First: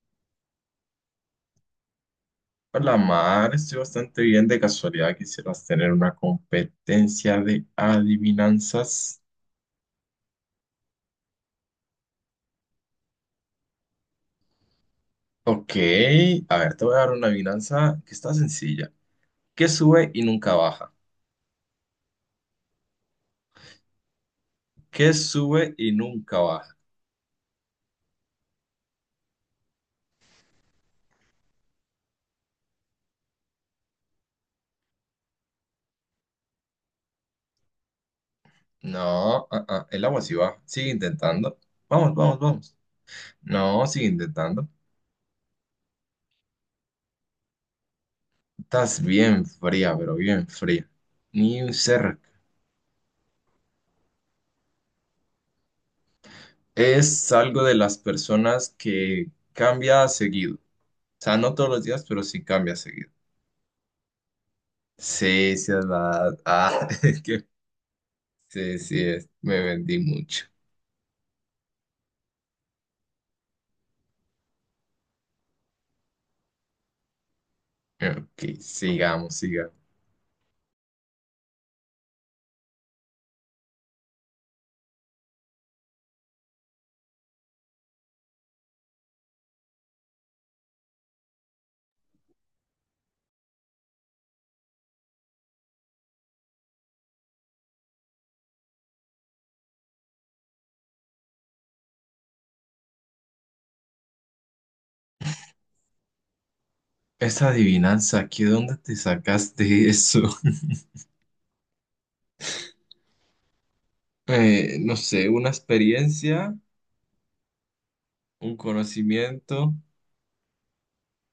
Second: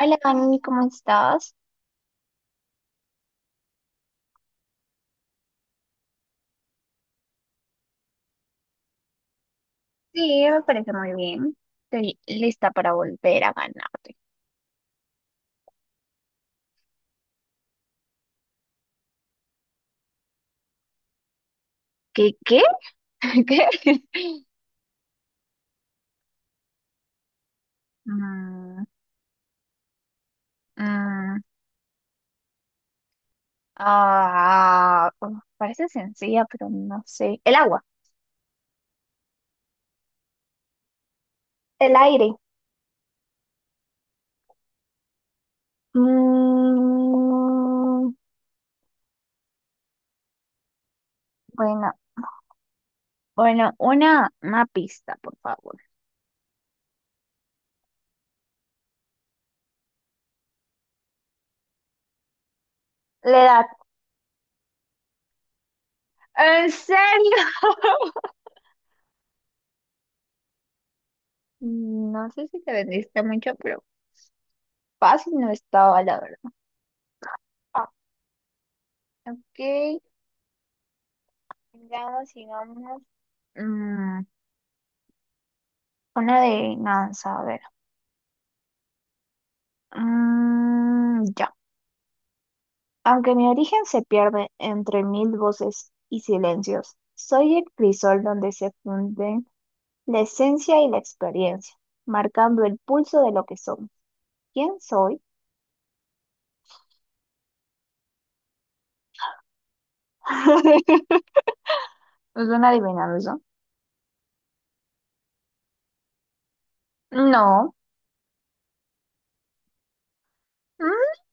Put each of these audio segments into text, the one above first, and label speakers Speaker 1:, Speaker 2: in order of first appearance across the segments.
Speaker 1: Hola, Dani, ¿cómo estás?
Speaker 2: Hola Mar, estoy bastante bien. De casualidad quisieras tener una competencia de adivinanzas.
Speaker 1: Sí, me parece muy bien. Estoy lista para volver a ganarte.
Speaker 2: Ok, a ver, te voy a dar una adivinanza que está sencilla. ¿Qué sube y nunca baja?
Speaker 1: ¿Qué? ¿Qué? ¿Qué?
Speaker 2: ¿Qué sube y nunca baja?
Speaker 1: Mm, mm, Parece sencilla, pero no sé. El agua,
Speaker 2: No, el agua sí baja. Sigue intentando.
Speaker 1: el
Speaker 2: Vamos,
Speaker 1: aire.
Speaker 2: vamos, vamos. No, sigue intentando.
Speaker 1: Mm,
Speaker 2: Estás bien fría, pero bien fría. Ni un
Speaker 1: bueno,
Speaker 2: cerca.
Speaker 1: bueno, una pista, por favor.
Speaker 2: Es algo de las personas que cambia seguido. O sea, no todos los días, pero sí cambia seguido.
Speaker 1: La edad.
Speaker 2: Sí, sí, es verdad.
Speaker 1: ¿En
Speaker 2: Ah, es
Speaker 1: serio?
Speaker 2: que sí, sí, es. Me vendí mucho.
Speaker 1: No sé si te vendiste mucho, pero fácil no estaba, la verdad. Ah,
Speaker 2: Ok, sigamos,
Speaker 1: ok.
Speaker 2: sigamos.
Speaker 1: Veamos, digamos, mm, una adivinanza a ver. Ya. Aunque mi origen se pierde entre mil voces y silencios, soy el crisol donde se funden la esencia y la experiencia, marcando el pulso de lo que somos. ¿Quién soy?
Speaker 2: Esa adivinanza, ¿aquí dónde te sacaste eso?
Speaker 1: ¿Es una adivinanza?
Speaker 2: No sé, una experiencia,
Speaker 1: No.
Speaker 2: un conocimiento,
Speaker 1: Mm,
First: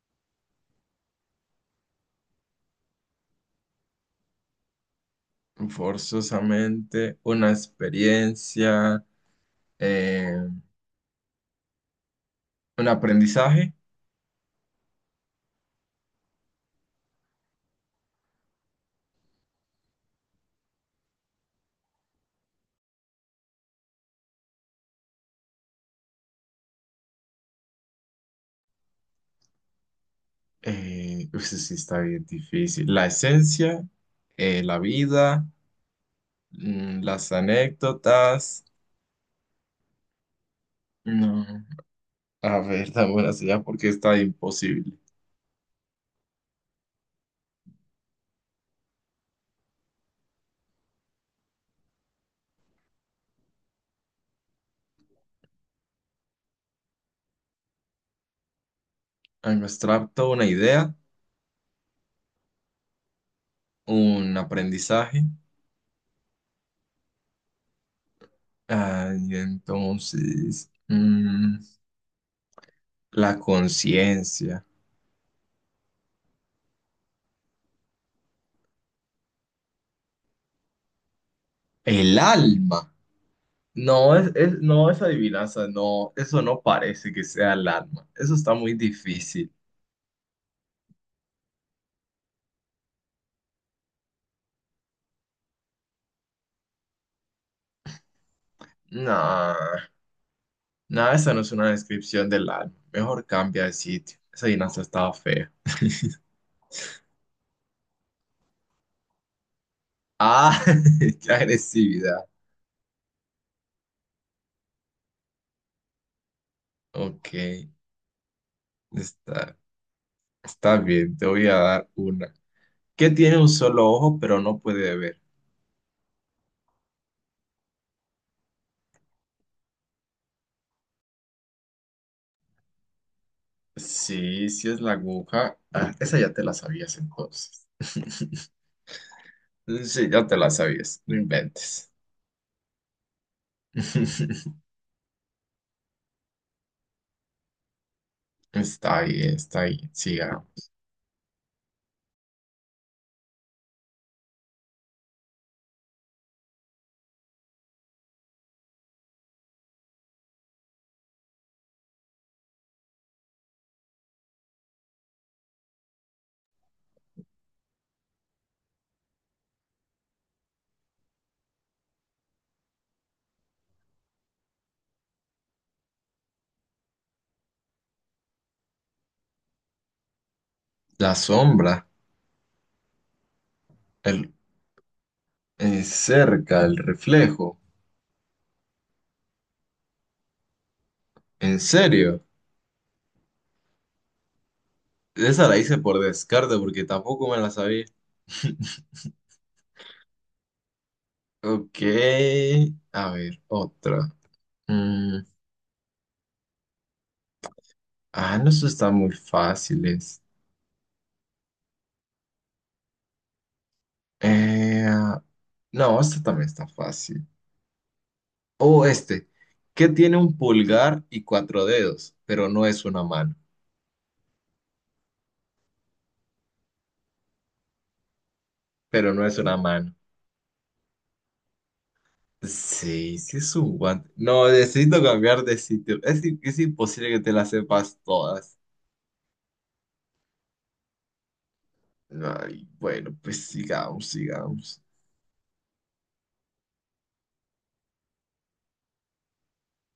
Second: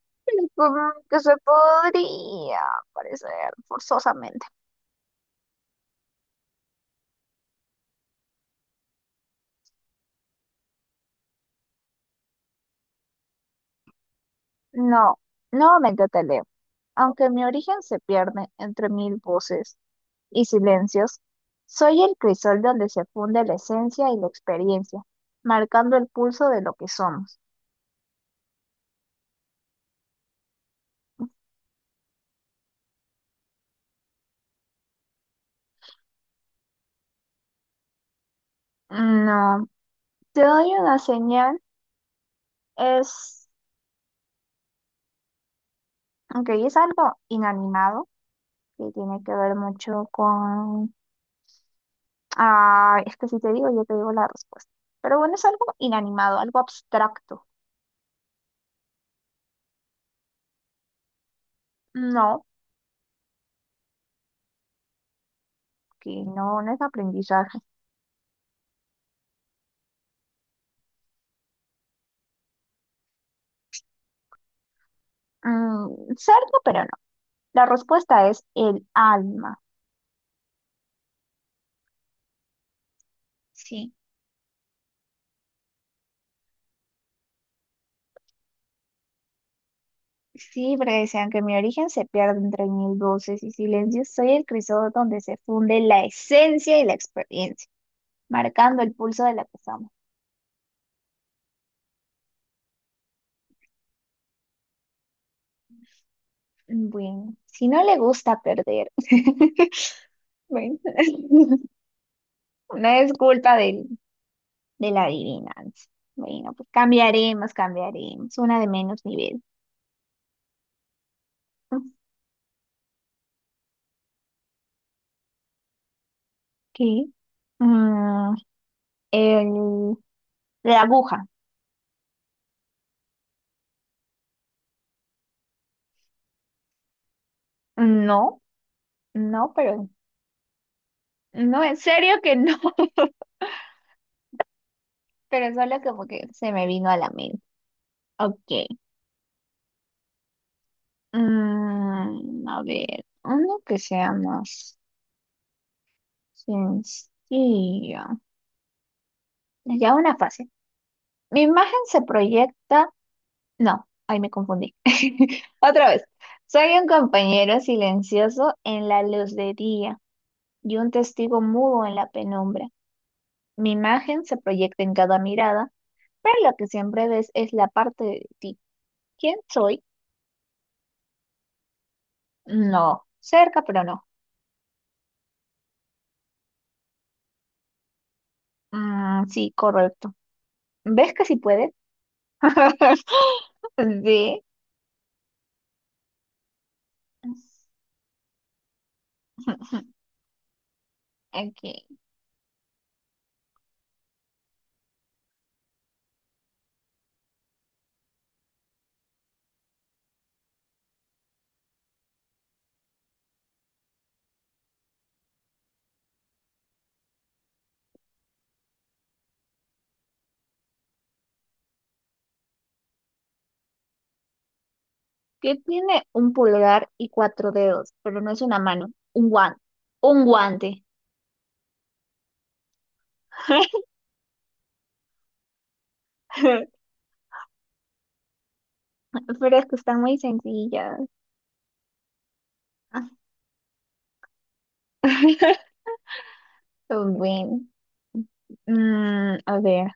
Speaker 1: Supongo que se podría parecer forzosamente.
Speaker 2: forzosamente, una experiencia, eh, un aprendizaje.
Speaker 1: No, nuevamente te leo. Aunque mi origen se pierde entre mil voces y silencios, soy el crisol donde se funde la esencia y la experiencia, marcando el pulso de lo que somos.
Speaker 2: Pues sí está bien difícil. La esencia, la vida, las anécdotas.
Speaker 1: No, te doy una
Speaker 2: No.
Speaker 1: señal,
Speaker 2: A ver, dame una
Speaker 1: es,
Speaker 2: señal porque está imposible.
Speaker 1: aunque es algo inanimado, que tiene que ver mucho con... Ah, es que si te digo, yo te digo la respuesta. Pero bueno, es algo inanimado, algo abstracto.
Speaker 2: Ay, me abstracto una idea,
Speaker 1: No,
Speaker 2: un aprendizaje.
Speaker 1: que no, no es aprendizaje.
Speaker 2: Ah, y entonces, la conciencia,
Speaker 1: Mm, cerca, pero no. La respuesta es el alma.
Speaker 2: el alma.
Speaker 1: Sí,
Speaker 2: No, no, esa adivinanza, no, eso no parece que sea el alma. Eso está muy difícil.
Speaker 1: sí, porque decían que mi origen se pierde entre mil voces y silencios. Soy el crisol donde se funde la esencia y la experiencia, marcando el pulso de la
Speaker 2: No,
Speaker 1: que somos.
Speaker 2: no, esa no es una descripción del alma. Mejor cambia de sitio. Esa adivinanza estaba fea.
Speaker 1: Bueno, si no le gusta perder,
Speaker 2: Ah,
Speaker 1: bueno,
Speaker 2: qué agresividad.
Speaker 1: no es culpa de la adivinanza. Bueno, pues
Speaker 2: Ok,
Speaker 1: cambiaremos, cambiaremos. Una de menos nivel.
Speaker 2: está. Está bien, te voy a dar una. ¿Qué tiene un solo ojo pero no puede ver?
Speaker 1: ¿Qué? Mm, el, la aguja.
Speaker 2: Sí, sí es la aguja. Ah, esa ya te la sabías entonces.
Speaker 1: No, no, pero
Speaker 2: Sí, ya te la sabías, no
Speaker 1: no, en
Speaker 2: inventes.
Speaker 1: serio que no. Pero solo como que se me vino a la mente. Ok.
Speaker 2: Está bien, está bien. Siga.
Speaker 1: A ver, uno que sea más sencillo. Ya una fase. Mi imagen se proyecta. No, ahí me confundí. Otra vez. Soy un compañero silencioso en la luz de día y un testigo mudo en la penumbra. Mi imagen se proyecta en cada mirada, pero lo que siempre ves es la parte de ti. ¿Quién soy?
Speaker 2: La sombra,
Speaker 1: No, cerca, pero no.
Speaker 2: el, cerca, el reflejo.
Speaker 1: Ah, sí, correcto. ¿Ves que sí
Speaker 2: ¿En
Speaker 1: puedes?
Speaker 2: serio?
Speaker 1: Sí.
Speaker 2: Esa la hice por descarte porque tampoco me la sabía.
Speaker 1: Aquí.
Speaker 2: Ok, a ver, otra. Mm, ah, no, eso está muy fáciles. Eh, no, esta también está fácil. O este, ¿qué tiene un pulgar y cuatro dedos? Pero no es una mano.
Speaker 1: ¿Qué tiene un pulgar y cuatro dedos? Pero no es una mano.
Speaker 2: Pero no
Speaker 1: Un
Speaker 2: es una
Speaker 1: guante.
Speaker 2: mano.
Speaker 1: Un guante.
Speaker 2: Sí, sí es un guante. No, necesito cambiar de sitio. Es imposible que te las sepas todas.
Speaker 1: Pero es que están muy sencillas.
Speaker 2: Ay, bueno, pues sigamos, sigamos.
Speaker 1: Bueno. A ver.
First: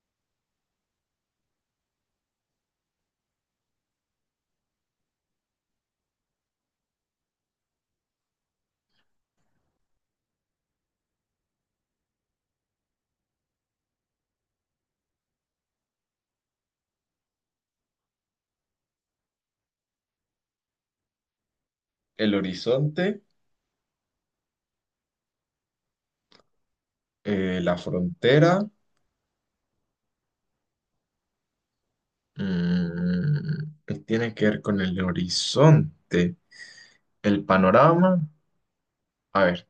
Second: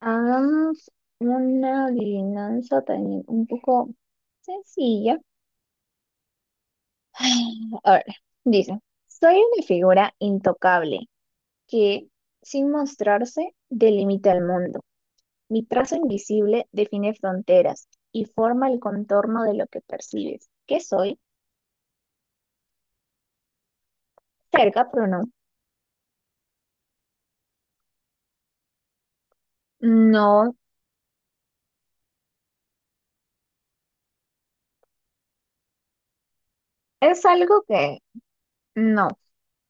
Speaker 1: Hagamos una adivinanza también un poco sencilla. A ver. Dice. Soy una figura intocable, que, sin mostrarse, delimita el mundo. Mi trazo invisible define fronteras y forma el contorno de lo que percibes. ¿Qué soy?
Speaker 2: El horizonte,
Speaker 1: Cerca, pero no.
Speaker 2: la frontera.
Speaker 1: No,
Speaker 2: ¿Qué tiene que ver con el horizonte?
Speaker 1: es
Speaker 2: El
Speaker 1: algo que
Speaker 2: panorama.
Speaker 1: no.
Speaker 2: A ver.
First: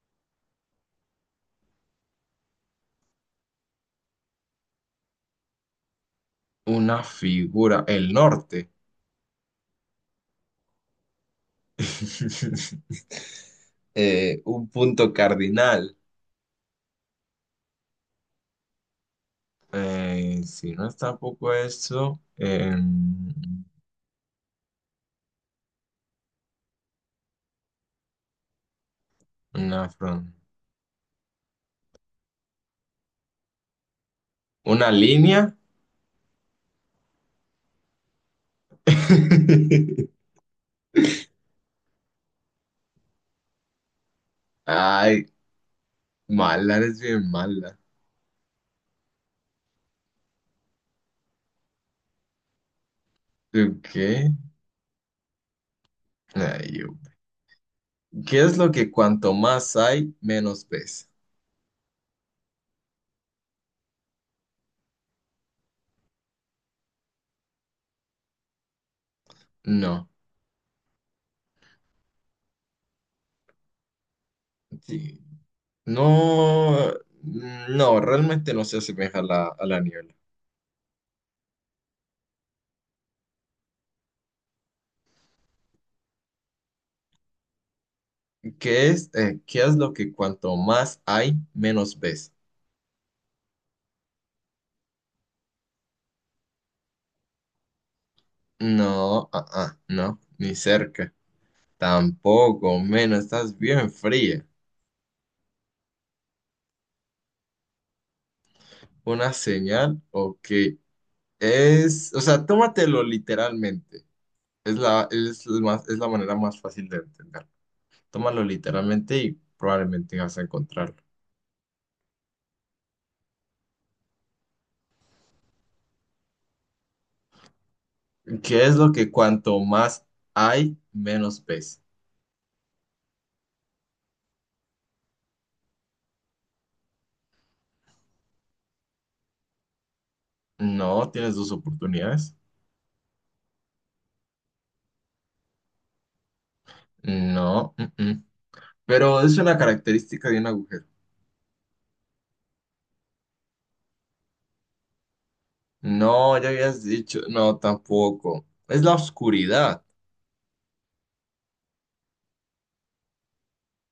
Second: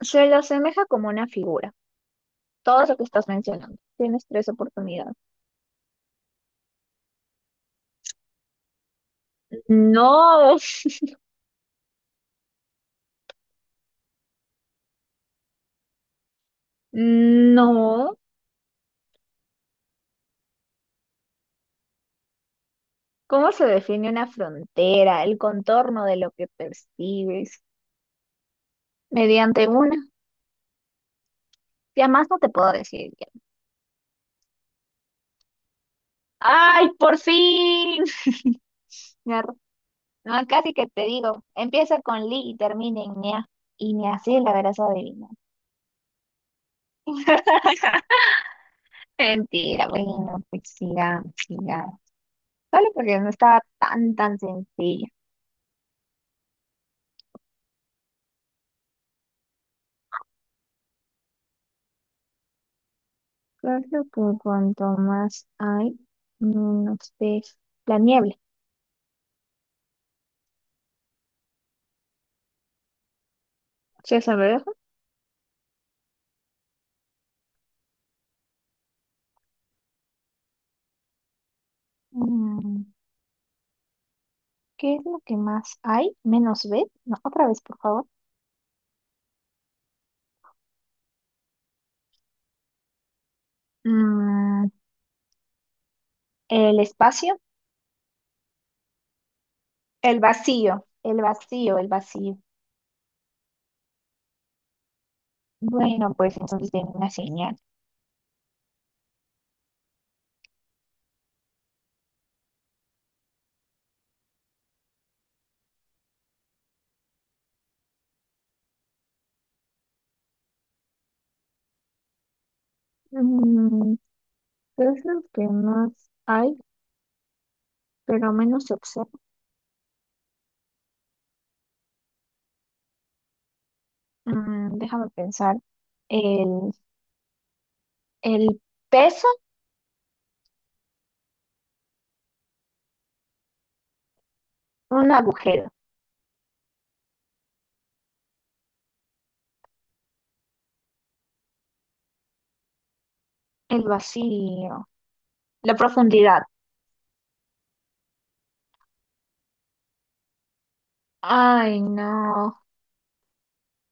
Speaker 1: Se lo asemeja como una figura. Todo lo que estás mencionando. Tienes tres oportunidades.
Speaker 2: Una figura, el norte.
Speaker 1: No,
Speaker 2: Un punto cardinal.
Speaker 1: no.
Speaker 2: Si no es tampoco eso,
Speaker 1: ¿Cómo se define una frontera, el contorno de lo que percibes? Mediante
Speaker 2: una
Speaker 1: una.
Speaker 2: fron-
Speaker 1: Ya más no te puedo decir.
Speaker 2: una línea.
Speaker 1: ¡Ay, por fin! Ya, no, casi que te digo, empieza con Li y termina en Nia. Y ni así la verás
Speaker 2: Ay,
Speaker 1: adivinar.
Speaker 2: mala, eres bien mala.
Speaker 1: Mentira, bueno, pues sigamos, sigamos. Solo porque no estaba
Speaker 2: ¿Tú
Speaker 1: tan,
Speaker 2: qué?
Speaker 1: tan sencilla.
Speaker 2: Ay, ¿qué es lo que cuanto más hay, menos ves?
Speaker 1: Creo que cuanto más hay, menos ves. La niebla.
Speaker 2: No,
Speaker 1: César, ¿me deja?
Speaker 2: sí. No, no, realmente no se asemeja a la niebla.
Speaker 1: Mm, ¿Qué es lo que más hay? Menos ves. No, otra vez, por favor.
Speaker 2: ¿Qué es lo que cuanto más hay, menos ves?
Speaker 1: Mm, el espacio.
Speaker 2: No, no,
Speaker 1: El
Speaker 2: ni
Speaker 1: vacío.
Speaker 2: cerca.
Speaker 1: El vacío, el vacío.
Speaker 2: Tampoco, menos, estás bien fría.
Speaker 1: Bueno, pues entonces tengo una señal.
Speaker 2: ¿Una señal o qué? O sea, tómatelo literalmente. Es la manera más fácil de entender. Tómalo literalmente y probablemente vas a encontrarlo.
Speaker 1: Mm, ¿Qué es lo que más hay, pero menos
Speaker 2: ¿Qué
Speaker 1: se
Speaker 2: es lo
Speaker 1: observa?
Speaker 2: que cuanto más hay, menos ves?
Speaker 1: Déjame pensar. El, el peso,
Speaker 2: No, tienes dos oportunidades.
Speaker 1: un agujero,
Speaker 2: No, Pero es una característica de un agujero.
Speaker 1: el vacío, la
Speaker 2: No,
Speaker 1: profundidad.
Speaker 2: ya habías dicho, no, tampoco. Es la oscuridad.
Speaker 1: Ay, no.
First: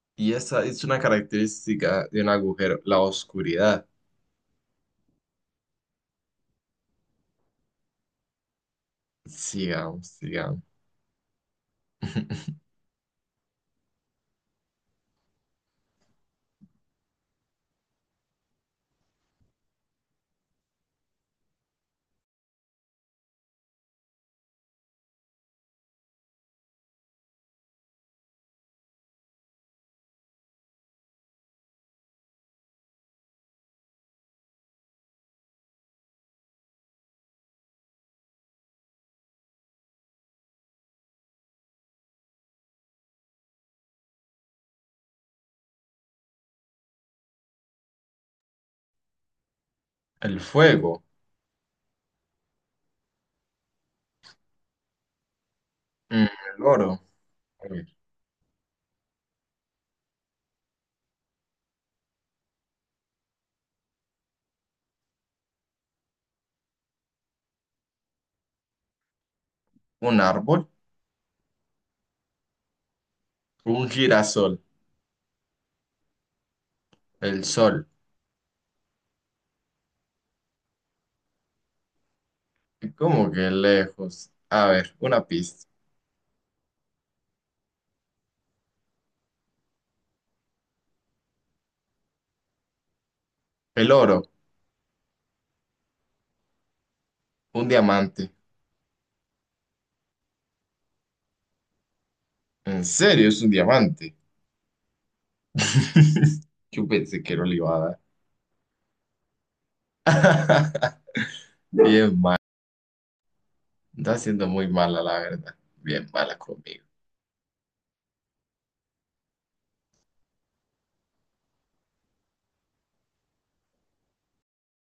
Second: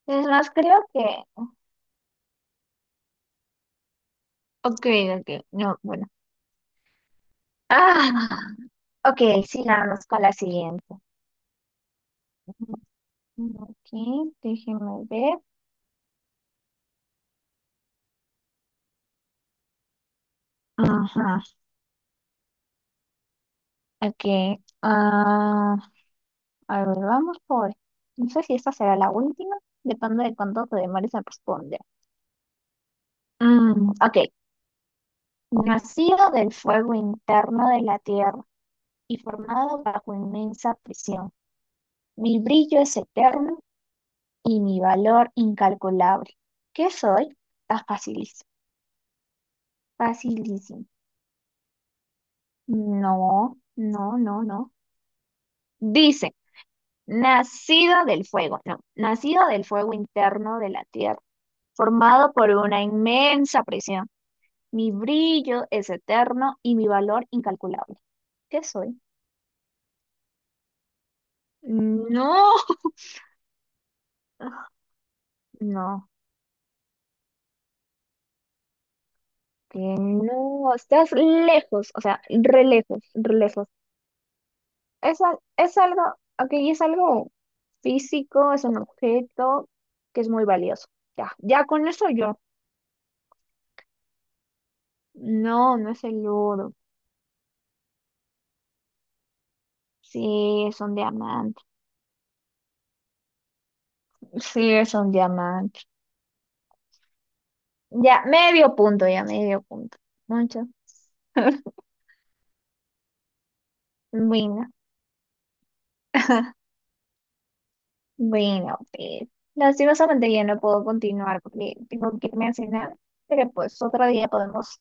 Speaker 1: Es
Speaker 2: Y
Speaker 1: más,
Speaker 2: esa
Speaker 1: creo
Speaker 2: es una
Speaker 1: que...
Speaker 2: característica de un agujero, la oscuridad.
Speaker 1: Ok, ok, no, bueno. Ah, ok, sigamos
Speaker 2: Sigamos,
Speaker 1: con la
Speaker 2: sigamos.
Speaker 1: siguiente. Ok, déjeme ver. Ajá, ok, ah, a ver, vamos por. No sé si esta será la última, depende de cuánto te demores a responder. Ok. Nacido del fuego interno de la tierra y formado bajo inmensa presión. Mi brillo es eterno y mi valor incalculable. ¿Qué soy? Está facilísimo.
Speaker 2: El
Speaker 1: Facilísimo.
Speaker 2: fuego,
Speaker 1: No, no, no, no.
Speaker 2: Mm,
Speaker 1: Dice,
Speaker 2: el oro,
Speaker 1: nacido del fuego. No, nacido del fuego interno de la tierra, formado por una inmensa presión. Mi brillo es eterno y mi valor incalculable. ¿Qué soy?
Speaker 2: un árbol,
Speaker 1: No,
Speaker 2: un girasol,
Speaker 1: no,
Speaker 2: el sol.
Speaker 1: que no, estás lejos, o sea, re lejos,
Speaker 2: ¿Cómo
Speaker 1: re
Speaker 2: que
Speaker 1: lejos.
Speaker 2: lejos? A ver,
Speaker 1: Es,
Speaker 2: una
Speaker 1: al-
Speaker 2: pista.
Speaker 1: es algo, ok, es algo físico, es un objeto que es muy valioso. Ya, ya con eso yo.
Speaker 2: El oro,
Speaker 1: No, no es el oro.
Speaker 2: un diamante.
Speaker 1: Sí, es un diamante.
Speaker 2: ¿En serio es un diamante?
Speaker 1: Sí, es un diamante.
Speaker 2: Yo pensé que no le iba a
Speaker 1: Ya, medio punto, ya, medio punto. Mucho.
Speaker 2: dar. Bien, está siendo muy
Speaker 1: Bueno.
Speaker 2: mala, la verdad. Bien mala conmigo.
Speaker 1: Bueno, pues lastimosamente ya no puedo continuar porque tengo que irme a cenar, pero pues otro día podemos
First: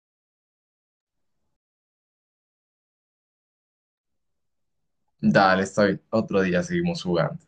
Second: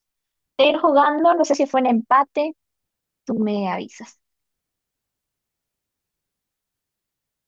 Speaker 1: ir jugando, no sé si fue un empate, tú me avisas.
Speaker 2: Dale, estoy. Otro día seguimos jugando.